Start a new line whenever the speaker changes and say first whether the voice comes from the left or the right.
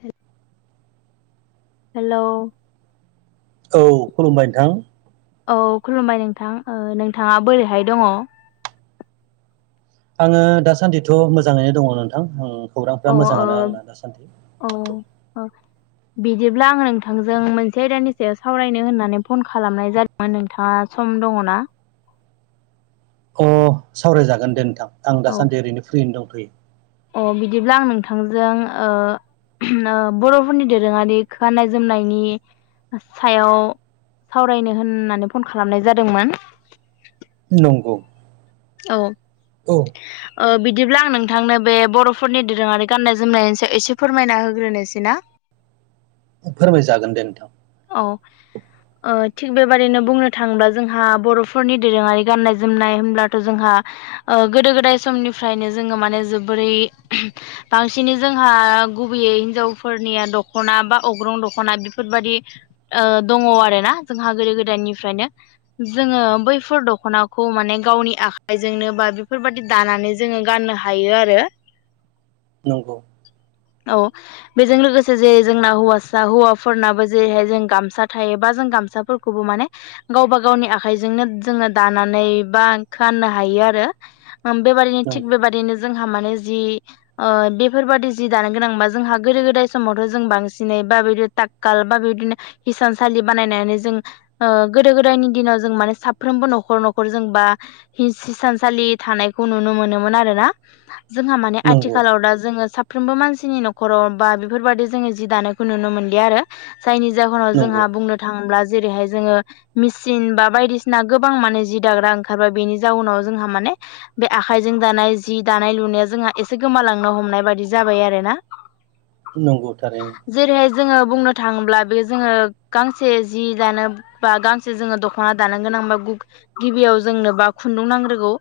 left: हे [inaudible] hello
right: औ खुलुमबाय नोंथां।
left: औ खुलुमबाय नोंथां ओ नोंथाङा बोरैहाय दङ?
right: आङो दासान्दिथ' मोजाङैनो दङ नोंथां उम
left: ओ
right: खौरांफ्रा मोजाङानो आंना दासान्दि।
left: औ औ बिदिब्ला आं नोंथांजों मोनसे आयदानि सायाव सावरायनो होननानै फन खालामनाय जादोंमोन नोंथाङा सम दङना?
right: अ सावरायजागोन दे नोंथां आं
left: औ
right: दासान्दि ओरैनो फ्रियैनो दंथैयो।
left: अ बिदिब्ला आं नोंथांजों ओ बर'फोरनि दोरोङारि गानाय जोमनायनि सायाव सावरायनो होननानै फन खालामनाय जादोंमोन।
right: नंगौ
left: औ
right: औ
left: ओ बिदिब्ला आं नोंथांनो बे बर'फोरनि दोरोङारि गाननाय जोमनायनि सायाव एसे फोरमायना होग्रोनोसै ना? ‌ [inaudible]
right: फोरमायजागोन दे नोंथां।
left: औ ओ थिग बेबादिनो बुंनो थाङोब्ला जोंहा बर'फोरनि दोरोङारि गाननाय जोमनाय होमब्ला जोंहा ओ गोदो गोदाय समनिफ्रायनो जोङो माने जोबोरै बांसिनै जों हा गुबैयै हिनजावफोरनिया दख'ना बा अग्रं दख'ना बेफोरबायदि ओ दङ आरोना जोंहा गोदो गोदायनिफ्रायनो जोङो बैफोर दख'नाखौ माने गावनि आखाइजोंनो बा बेफोरबायदि दानानै जोङो गाननो हायो आरो।
right: नंगौ
left: औ बेजों लोगोसे जेरै जोंना हौवासा हौवाफोरनाबो जेरैहाय जों गामसा थायोबा जों गामसाफोरखौबो माने गावबा गावनि आखाइजोंनो जोङो दानानै बा फाननो हायो आरो बेबायदिनो थिग
right: नंगौ
left: बेबायदिनो जों -हा माने जि ओ बेफोरबादि जि दानो गोनांबा जोंहा गोदो गोदाय समावथ' जों बांसिनै बा तातकाल बा बिदिनो हिसानसालि बानायनानै जों ओ गोदो गोदायनि दिनाव जों माने साफ्रोमबो न'खर न'खरजों बा हि हिसानसालि थानायखौ नुनो मोनोमोन आरोना? जोंहा माने
right: नंगौ
left: आथिखालाव दा जोङो सा साफ्रोमबो मानसिनि न'खराव बा बेफोरबादि जोङो जि दानायखौ नुनो मोनलिया आरो। जायनि जाहोनाव जोंहा
right: नंगौ
left: बुंनो थाङोब्ला जेरैहाय जोङो मिसिन बा बायदिसिना गोबां माने जि दाग्रा ओं ओंखारबाय बेनि जाउनाव जोंहा माने बे आखाइजों दानाय जि दानाय लुनाया जोंहा एसे गोमालांनो हम नाय बादि जाबाय आरोना?
right: नंगौ थारैनो।
left: जेरैहाय जोङो बुंनो थाङोब्ला बे जोङो गांसे जि दानो बा गांसे जोङो दख'ना दानो गोनां - बा गिबियाव जों जोंनोबा खुन्दुं नांग्रोगौ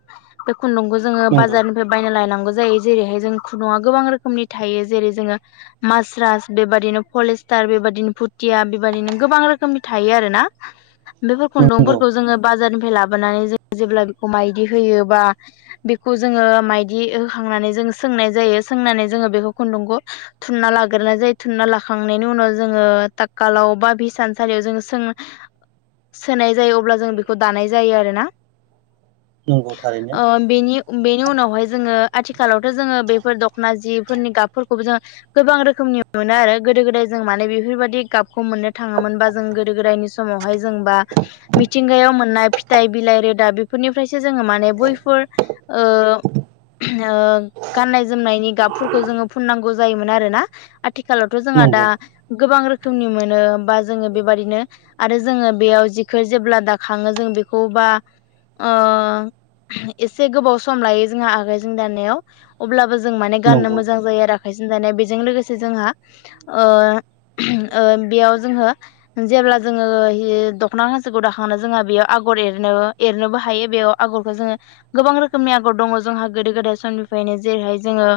left: बे खुन्दुंखौ जोङो
right: नंगौ
left: बाजारनिफ्राय बायना लायनांगौ जायो। जायो जेरैहाय जों खुन्दुंआ गोबां रोखोमनि थायो जेरै जोङो मासरास बेबादिनो फलेसतार बेबायदिनो फुथिया बेबायदिनो गोबां रोखोमनि थायो आरोना? बेफोर
right: नंगौ
left: खुन्दुंफोरखौ जोङो बाजारनिफ्राय लाबोनानै जों जेब्ला बेखौ माइदि होयोबा बेखौ जोङो माइदि होखांनानै जों सोंनाय जायो। सोंनानै जोङो बेखौ खुन्दुंखौ थुनना लाग्रोनाय जायो थुनना लाखांनायनि उनाव जोङो तातकालाव बा बि हिसान सालियाव जोङो सों सोनाय जायो अब्ला जों बेखौ दानाय जायो आरोना।
right: नंगौ थारैनो।
left: ओ बेनि बेनि उनावहाय जोङो आथिखालावथ' जोङो बेफोर दख'ना जिफोरनि गाबफोरखौबो जोङो गोबां रोखोम नि मोनो आरो गोदो गोदाय जों माने बेफोरबायदि गाबखौ मोननो थाङामोनबा जों गोदो गोदायनि समावहाय जों बा मिथिंगायाव मोननाय फिथाइ बिलाइ रे दा बेफोरनिफ्रायसो जोङो माने बैफोर ओ ओम गाननाय जोमनायनि गाबफोरखौ जोङो फुननांगौ जायोमोन आरो ना आथिखा आथिखालावथ' जोंहा दा
right: नंगौ
left: गोबां रोखो रोखोमनि मोनो बा जोङो बेबादिनो आरो जोङो बेयाव जिखो जेब्ला दाखाङो जों बेखौ बा एसे गोबाव सम लायो जोंहा आगायजों दाननायाव अब्लाबो जों जों माने गाननो
right: नंगौ नंगौ
left: मोजां जायो आरो। आखायजों दानाया बेजों लोगोसे जोंहा ओ बेयाव जोंङो जे जेब्ला जोङो दख'ना हांसोखौ दाखांनो जोहा बेयाव आगर एरनो एरनोबो हायो बेयाव आगरखौ जोङो गोबां रोखोमनि आगर दङ जोंहा गोदो गोदाय समनिफ्रायनो जेरैहाय जों ओ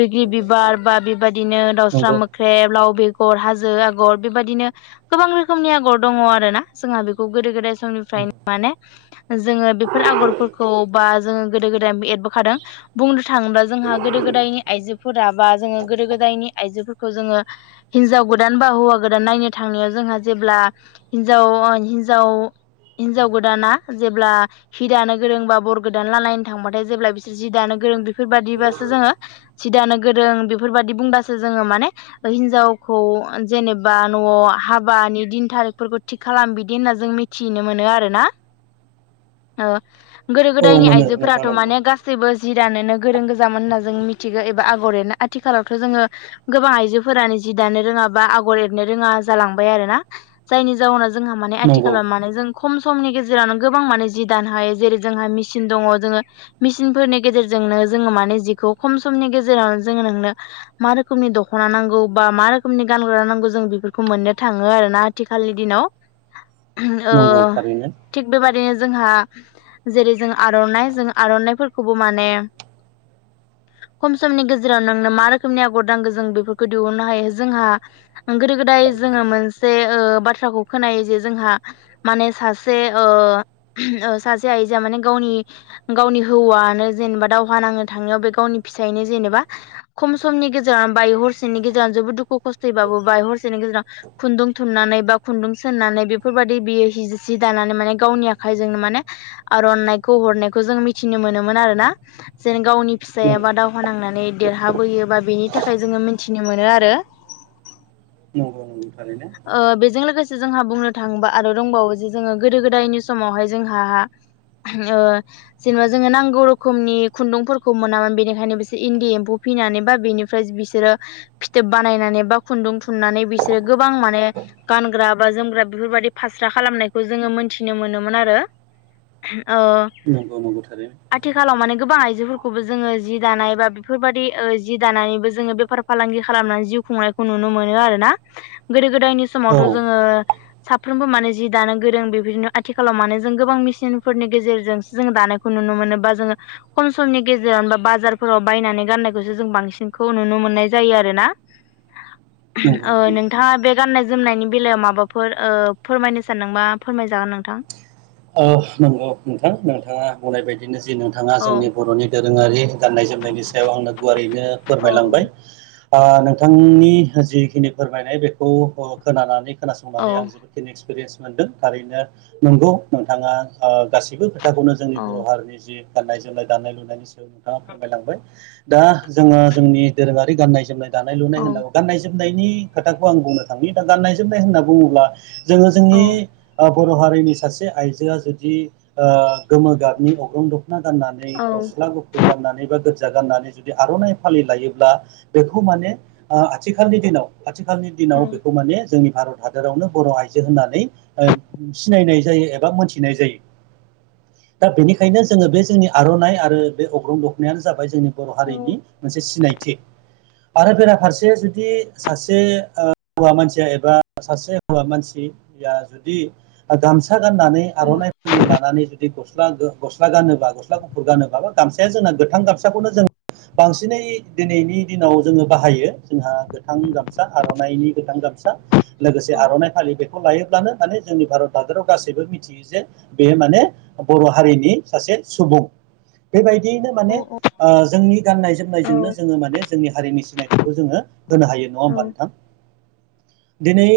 left: बिग्रि बिबार बा बेबायदिनो दाउस्रा
right: नंगौ
left: मोख्रेब लाव बेगर हाजो आगर बेबायदिनो गोबां रोखोमनि आगर दङ आरोना जोंहा बेखौ गोदो गोदाय स नि फ्रायनो माने जोङो बेफोर आगरफोरखौ बा जोङो गोदो गोदाय एरबोखादों बुंनो थाङोबा जोंहा गोदो गोदाय दायनि आइजोफोरा बा जोङो गोदो गोदायनि आइजोफोरखौ जोङो हिनजाव गोदान बा हौवा गोदान नायनो थांनायाव जोंहा जेब्ला हिनजाव हिनजाव हिनजाव गोदा ना जेब्ला हि दानो गोरों बा बर गोदानलालायनो थांबाथाय जेब्ला बिसोर जि दानो गोरों बेफोरबायदि बासो जोङो सि लानो गोरों बेफोरबायदि बुंबासो जोङो माने हिनजावखौ जेनेबा न'आव हाबानि दिन थारिखफोरखौ थिग खालाम बिदि होनना जों मिथिनो मोनो आरोना। ओ गोदो
right: औ
left: गोदायनि
right: मोनो नोंथां
left: आइजोफोराथ'
right: नंगौ
left: माने गासैबो जि दानोनो गोरों गोजामोन होनना जों मिथिगौ एबा आगरनो आथिखालावथ' जोङो गोबां आइजोफोरानो जि दानो रोङाबा आगर एरनो रोङा जालांबाय आरो ना जायनि जाउनाव जोंहा माने
right: नंगौ
left: आथिखालाव माने जों खम समनि गेजेराव गेजेरावनो गोबां माने जि दानो हायो जेरै जोंहा मेसिन दङ जोङो मेसिनफोरनि गेजेरजोंनो जोङो माने जिखौ खम समनि गेजेरावनो जोङो नोंनो मा रोखोमनि दख'ना नांगौ बा मा रोखोमनि गानग्रा नांगौ जों बेफोरखौ मोननो थाङो आरोना आथिखालनि दिनाव ओ
right: नंगौ थारैनो।
left: थिग बेबायदिनो जोंहा जेरै जों आर'नाइ जों आर'नाइफोरखौबो माने [inaudible] खम समनि गेजेराव नोंनो मा रोखोमनि आगर नांगो जों बेफोरखौ दिहुननो हायो जोंहा गोदो गोदाय जोङो मोनसे ओ बाथ्राखौ खोनायो जे जोंहा माहोनो सासे सासे ओ आइजोआ माने गावनि गावनि हौवानो जेनबा दावहा नांनो थांनायाव बे गावनि फिसायनो जेनेबा खम समनि गेजेराव बाय हरसेनि गेजेराव जोबोद दुखु खस्थ' बाबो हरसेनि गेजेराव खुन्दुं थुननानै बा खुन्दुं सोननानै बेफोरबायदि बियो जि दानानै माने गावनि आखाइजोंनो माने आरननायखौ हरनायखौ जों मिथिनो मोनोमोन आरो ना। जेन गावनि
right: नंगौ
left: फिसायाबा दावहा नांनानै देरहाबोयो बा बेनि थाखाय जोङो मिथिनो मोनो आरो।
right: नोंगौ
left: बेजों लोगोसे जोंहा बुंनो थाङोबा आरो दंबावो जे जोङो गोदो गोदायनि समावहाय जोंहा ओ जेनेबा जोङो नांगौ रोखोमनि खुन्दुंफोरखौ मोना मोन बेनिखायनो बिसोर इन्दि एम्फौ फिनानै बा बेनिफ्राय बिसोरो फिथोब बानायनानै बा खुन्दुं थुननानै बिसोरो गोबां माने गानग्रा बा जोमग्रा बेफोरबायदि फास्रा खालामनायखौ जोङो मोनथिनो मोनोमोन आरो। ओ
right: नंगौ नंगौ थारैनो
left: आथिखालाव माने गोबां आइजोफोरखौबो जोङो जि दानाय बा बेफोरबायदि ओ जि दानानैबो जोङो बेफार फालांगि खालामनानै जिउ खुंनायखौ नुनो मोनो आरोना गोदो गोदायनि
right: औ
left: समावथ' जोङो साफ्रोमबो माने जि दानो गोरों बेफोरदिनो आथिखालाव मानो जों गोबां मेसिनफोरनि गेजेरजोंसो जों दानायखौ नुनो मोनो बा जोङो खम समनि गेजेराव बा बाजारफोराव बायनानै गाननायखौसो जों बांसिनखौ नुनो मोननाय जायो आरोना। [inaudible] ओ
right: [unintelligible]
left: नोंथाङा बे गाननाय जोमनायनि बेलायाव माबाफोर ओ फोरमायनो सानदोंबा फोरमायजागोन नोंथां
right: ओ नंगौ नोंथां नोंथाङा बुंनाय बायदिनो जे नोंथाङा
left: औ
right: जोंनि बर'नि दोरोङारि गाननाय जोमनायनि सायाव आंनो गुवारैनो
left: औ
right: फोरमायलांबाय नोंथांनि जिखिनि फोरमायनाय बेखौ खोनानानै
left: औ
right: खोनासंनानै आं जोबोद खिनि एक्सपिरियेन्स मोनदों थारैनो नंगौ नोंथाङा गासैबो खोथाखौनो जोंनि बर' हारिनि जि गाननाय जोमनाय दानाय लुनायनि नोंथाङा फोरमायलांबाय दा जोङो जोंनि दोरोङारि गाननाय जोमनाय दानाय लुनाय
left: औ
right: होननांगौ गाननाय जोमनाय नायनि खोथाखौ आं बुंनो थांनि दा गनाय जोमनाय होननानै बुङोब्ला जोङो
left: औ
right: जोंनि बर' हारिनि सासे आइजोआ जुदि ओ गोमो गाबनि अग्रं दखना गाननानै
left: औ
right: गस्ला गुफुर गाननानै बा गोथां गोजा गाननानै जुदि आर'नाइ फालि लायोब्ला बेखौ माने आथिखालनि दिनाव आथिखालनि
left: औ
right: दिनाव बेखौ माने जोंनि भारत हादरावनो बर' आइजो होननानै सिनायनाय जायो एबा मोनथिनाय जायो दा बेनिखायनो जोङो बे जोंनि आर'नाइ आरो बे अग्रं दखनायानो जाबाय जोंनि बर'
left: औ
right: हारिनि मोनसे सिनायथि आरो बेराफारसे जुदि सासे हौवा मानसिया एबा सासे हौवा मानसि या जुदि गामसा गानानै आर'नाइ फालि लानानै जुदि गस्ला गो गस्ला गानोबा गस्ला गु फुर गानोबाबा गामसाया जोंना गोथां गामसाखौनो जों बांसिनै दिनैनि दिनाव जोङो बाहायो जोंहा गोथां गामसा आर'नाइनि गोथां गामसा लोगोसे
left: औ
right: आर'नाइ फालि बेखौ लायोब्लानो माने जोंनि भारत हादराव गासैबो मिथियो जे बेयो माने बर' हारिनि सासे सुबुं बेबायदि दियैनो माने जोंनि गाननाय
left: औ
right: जोमनायजोंनो जोङो माने जोंनि हारिनि सिनायथिखौ जोङो होनो हायो नङा होनबा
left: औ
right: नोंथां
left: [inaudible]
right: दिनै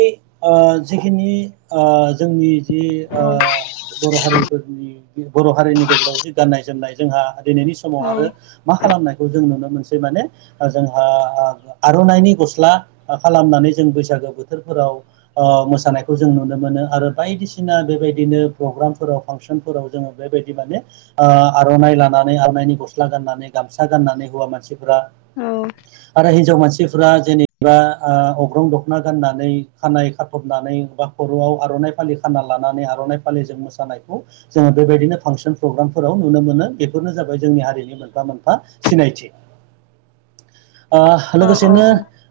right: ओ जिखिनि ओ जोंनि जि ओ बर' हारिफोरनि बर' हारिनि गेजेराव जि गाननाय जोमनाय जोंहा दिनैनि समाव आरो मा खालामनायखौ जों नुनो मोसै माने जोंहा आर'नाइनि गस्ला खालामनानै जों बैसागो बोथोरफोराव ओ मोानायखौ जों नुनो मोनो आरो बायदि सिना बेबायदिनो प्रग्रामफोराव फांसनफोराव जोङो बेबायदि माने आ आर'नाइ लानानै आर'नाइनि गस्ला गाननानै गामसा गाननानै हौवा मानसिफोरा आरो हिनजाव मानसि मानसिफ्रा जेनेबा अग्रं दख'ना गाननानै खानाय खाथबनानै बा खर'याव आर'नाइ फालि फानना लानानै आर'नाइ फालिजों मोसानायखौ जोङो बेबायदिनो फांसन प्रग्रामफोराव नुनो मोनो बेफोरनो जों जोंनि हारिनि मोनफा मोनफा सिनायथि
left: [inaudible]
right: ओ लोगोसेनो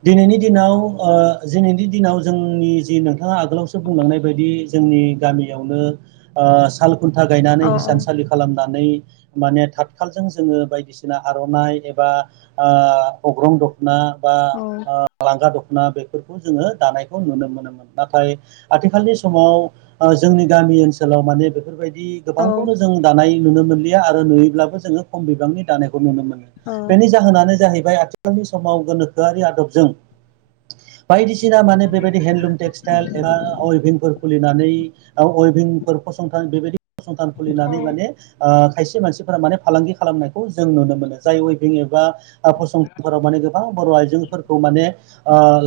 right: दिनैनि दिनाव ओ दिनैनि दिनाव जोंनि जि नोंथाङा आगोलावसो बुंलांनाय बायदि जोंनि गामियावनो ओ साल खुनथा गायनानै
left: औ औ
right: हिसानसालि खालामनानै माने थाथखालजों जोङो बायदिसिना आर'नाइ एबा ओ अग्रं द ना बा
left: औ
right: ओ लांगा द ना बेफोरखौ जोङो दानायखौ नुनो मोनोमोन नाथाय आथिखालनि समाव जोंनि गामि ओनसोलाव माने बेफोरबायदि
left: औ
right: गोबांखौनो जों दानाय नुनो मोनलि या आरो नुयोब्लाबो जोङो खम बिबांनि दानायखौ नुनो मोनो
left: औ
right: बेनि जाहोनानो जाहैबाय आथि खालनि समाव गोनोखोयारि आदबजों बायदिसिना माने बेबायदि हेन्दलुम टेक्सटाइल एबा अइभिंफोर खुलि नानै अइभिंफोर फंसंथान बेबायदि फसंथान खुलिनानै
left: औ
right: माने ओ खायसे मानसिफोरा माने फालांगि खालामनायखौ जों नुनो मोनो जाय वेबिं एबा फसंथानफोराव माने गोबां बर' आइजोफोरखौ माने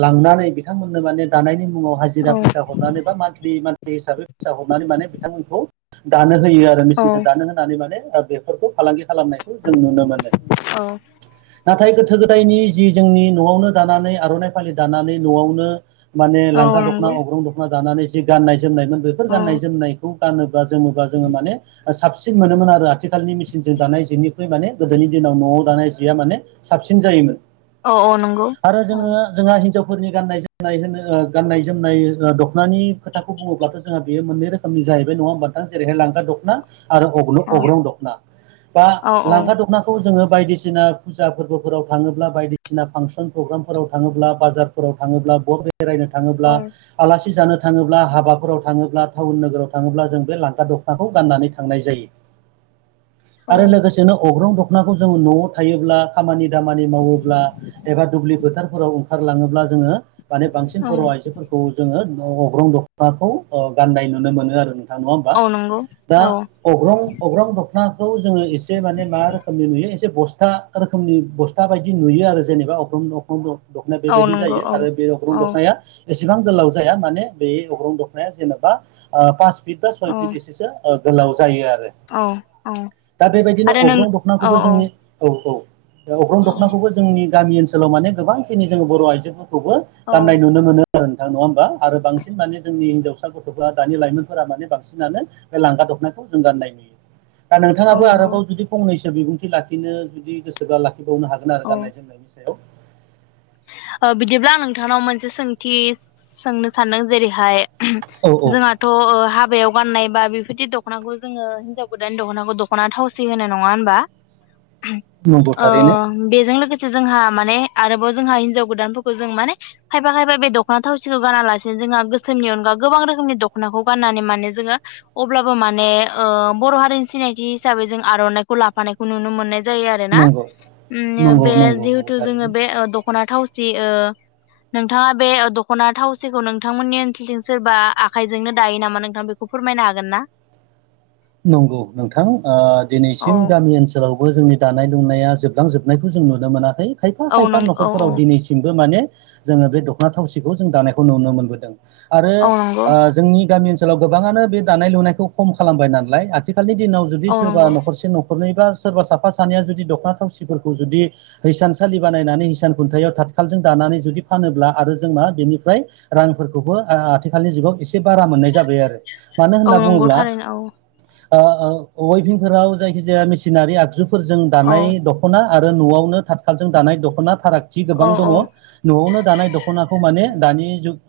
right: लांनानै बिथांमोननो माने दानायनि मुङाव हाजिरा
left: औ
right: फैसा हरनानै बा मा [unintelligible] हिसाबै फिसा हरनानै माने बिथांमोनखौ दानो होयो आरो मेसिनजों दानो होनानै माने बा बेफोरखौ फालांगि खालामनायखौ जों नुनो मोनो।
left: औ
right: नाथाय गोथो गो दायनि जि जोंनि न'आवनो दानानै आर'नाइ फालि दानानै न'आवनो माने
left: औ
right: लांगा दख'ना
left: नंगौ
right: अग्रं दख'ना दानानै जि गाननाय जोमनायमोन बेफोर
left: औ
right: गाननाय जोमनायखौ गानो बा जोमो बा जोङो माने [unintelligible] साबसिन मोनोमोन आरो आथिखालनि मेसिनजों दानाय जिनिख्रुइ माने गोदोनि दिनाव न'आव दानाय जिया माने साबसिन जायोमोन।
left: औ औ नंगौ
right: आरो
left: औ
right: जोङो जोंहा हिनजाव फोरनि गाननाय जोमनाय होनो ओ गाननाय जोमनाय दख'नानि खोथाखौ बुङोब्लाथ' जोंहा बेयो मोननै रोखोमनि जाहैबाय। नङा होमबा नोंथां? जेरैहाय लांगा दख'ना आरो अगन
left: औ
right: अग्रं दख'ना दा
left: औ
right: लांगा दख'नाखौ जोङो बायदिसिना फुजा फोरबोफोराव थाङोब्ला बायदिसिना फांसन प्रग्रामफोराव थाङोब्ला बाजारफोराव थाङोब्ला बबे बेरायनो
left: औ
right: थाङोब्ला आलासि जानो थाङोब्ला हाबाफोराव थाङोब्ला टाउन नोगोराव थाङोब्ला जों बे लांगा दख'नाखौ गाननानै थांनाय जायो।
left: [inaudible]
right: आरो लोगोसेनो अग्रं द ख'नाखौ जों न'आव थायोब्ला खामानि दामानि मावोब्ला एबा दुब्लि फोथारफोराव ओंखारलाङोब्ला जोङो माने बांसिन
left: औ
right: बर' आइजोफोरखौ जोङो न अग्रं दख'नाखौ ओ गाननाय नुनो मोनो आरो नों थां नङा होमबा?
left: औ नंगौ
right: दा
left: औ
right: अग्रं अग्रं दख'नाखौ जोङो एसे माने मा रोखोमनि नुयो एस से बसथा रोखोमनि बसथा बायदि नुयो आरो जेनेबा अग्रं-अग्रं-अ दख'नाय
left: औ
right: बेबायदि
left: नंगौ
right: जायो
left: औ
right: आरो बे अग्रं
left: औ
right: दख'नाया एसेबां गोलाव जाया माने बै अग्रं दखनाया जेनेबा ओ पास फिट बा सय
left: औ
right: फिट एसेसो ओ गोलाव जायो आरो।
left: औ औ
right: ओ दा बेबायदिनो
left: आरो नों
right: अग्रं
left: औ
right: दखनाखौबो
left: औ
right: जोंनि औ औ। ओ अग्रं
left: औ
right: दख'नाखौबो जोंनि गामि ओनसोलाव माने गोबांखिनि जोङो बर' आइजोफोर खौबो
left: औ
right: गाननाय नुनो मोनो आरो नोंथां। नङा होमबा? आरो बांस सिन माने जोंनि हिनजावसा गथ'फोरा दानि लाइमोनफोरा माने बांसिनानो ओ लांगा दखनाखौ जों गाननाय नुयो। दा
left: औ
right: नोंथाङाबो
left: नंगौ
right: आरोबाव जुदि फंनैसो बिबुंथि लाखिनो जुदि गोसोबा ला खि बावनो हागोन आरो
left: औ
right: गाननाय जोमनायनि सायाव।
left: ओ बिदिब्ला आं नोंथांनाव मोनसे सोंथि सोंनो सानदों। जेरैहाय
right: औ औ
left: [inaudible] जोंहाथ' ओ हा बायाव गाननाय बा बेफोदि दख'नाखौ जोङो हिनजाव गोदानानि दख'नाखौ दख'ना थावसि होनो। नङा होमबा?
right: नंगौ
left: ओ
right: थारैनो
left: बेजों लोगोसे जोंहा माने आरोबाव जोंहा हिनजाव गोदानफोरखौ जों माने खायफा खायफा बे दख'ना थावसिखौ गानालासिनो जोंहा गोसोमनि अनगा गोबां रो [unintelligible] दख'नाखौ गाननानै माने जोङो अब्लाबो माने ओ बर' हारिनि सिनायथि हिसाबै जों आ र'नाइखौ लाफानायखौ नुनो मोननाय जायो आरोना।
right: नंगौ
left: उम
right: नंगौ
left: बे
right: नंगौ नंगौ
left: जिहेथु जोङो
right: थारैनो
left: बे ओ द खना थावसि ओ नोंथाङा बे दख'ना थावसिखौ नोंथांमोननि ओनसोलथिं सोरबा आखाइजोंनो दायो नामा नोंथां बेखौ फोरमायनो हागोन ना?
right: नंगौ नोंथां। ओ
left: औ
right: दिनैसिम गामि ओनसोलाव बो जोंनि दानाय लुनाया जोबलांजोबनायखौ जों नुनो मोनाखै। खायफा
left: औ
right: खायफा
left: नों औ
right: न'खरफोराव
left: औ
right: दिनैसिमबो माने जोङो बे दख'ना थावसिखौ जों दानायखौ नुनो मोनबोदों आरो
left: औ नंगौ
right: ओ जोंनि गामि ओ सोलाव गोबाङानो बे दानाय लुनायखौ खम खालामबाय नालाय आथिखालनि दिनाव जुदि
left: औ
right: सोरबा
left: नंगौ
right: न'खरसे न' नखरनैबा सोरबा साफा सानैया जुदि दख'ना थावसिफोरखौ जुदि हिसानसालि बानायनानै हिसान खुन्थायाव था खालजों दानानै जुदि फानोब्ला आरो जों मा बेनिफ्राय रांफोरखौबो ओ आथिखालनि जुगाव एस एसे बारा मोननाय जाबाय आरो। मानो
left: औ
right: होनना
left: नंगौ
right: बुङोब्ला
left: थारैनो औ
right: ओ ओ अइभिंफोराव जायखिजाया मिसिनारि आगजुफोरजों
left: औ
right: दानाय दख'ना आरो न'आवनो थाथखालजों दानाय दख'ना फारागथि
left: औ
right: गोबां दङ
left: औ
right: न'वावनो दानाय दख'नाखौ माने दानि जुग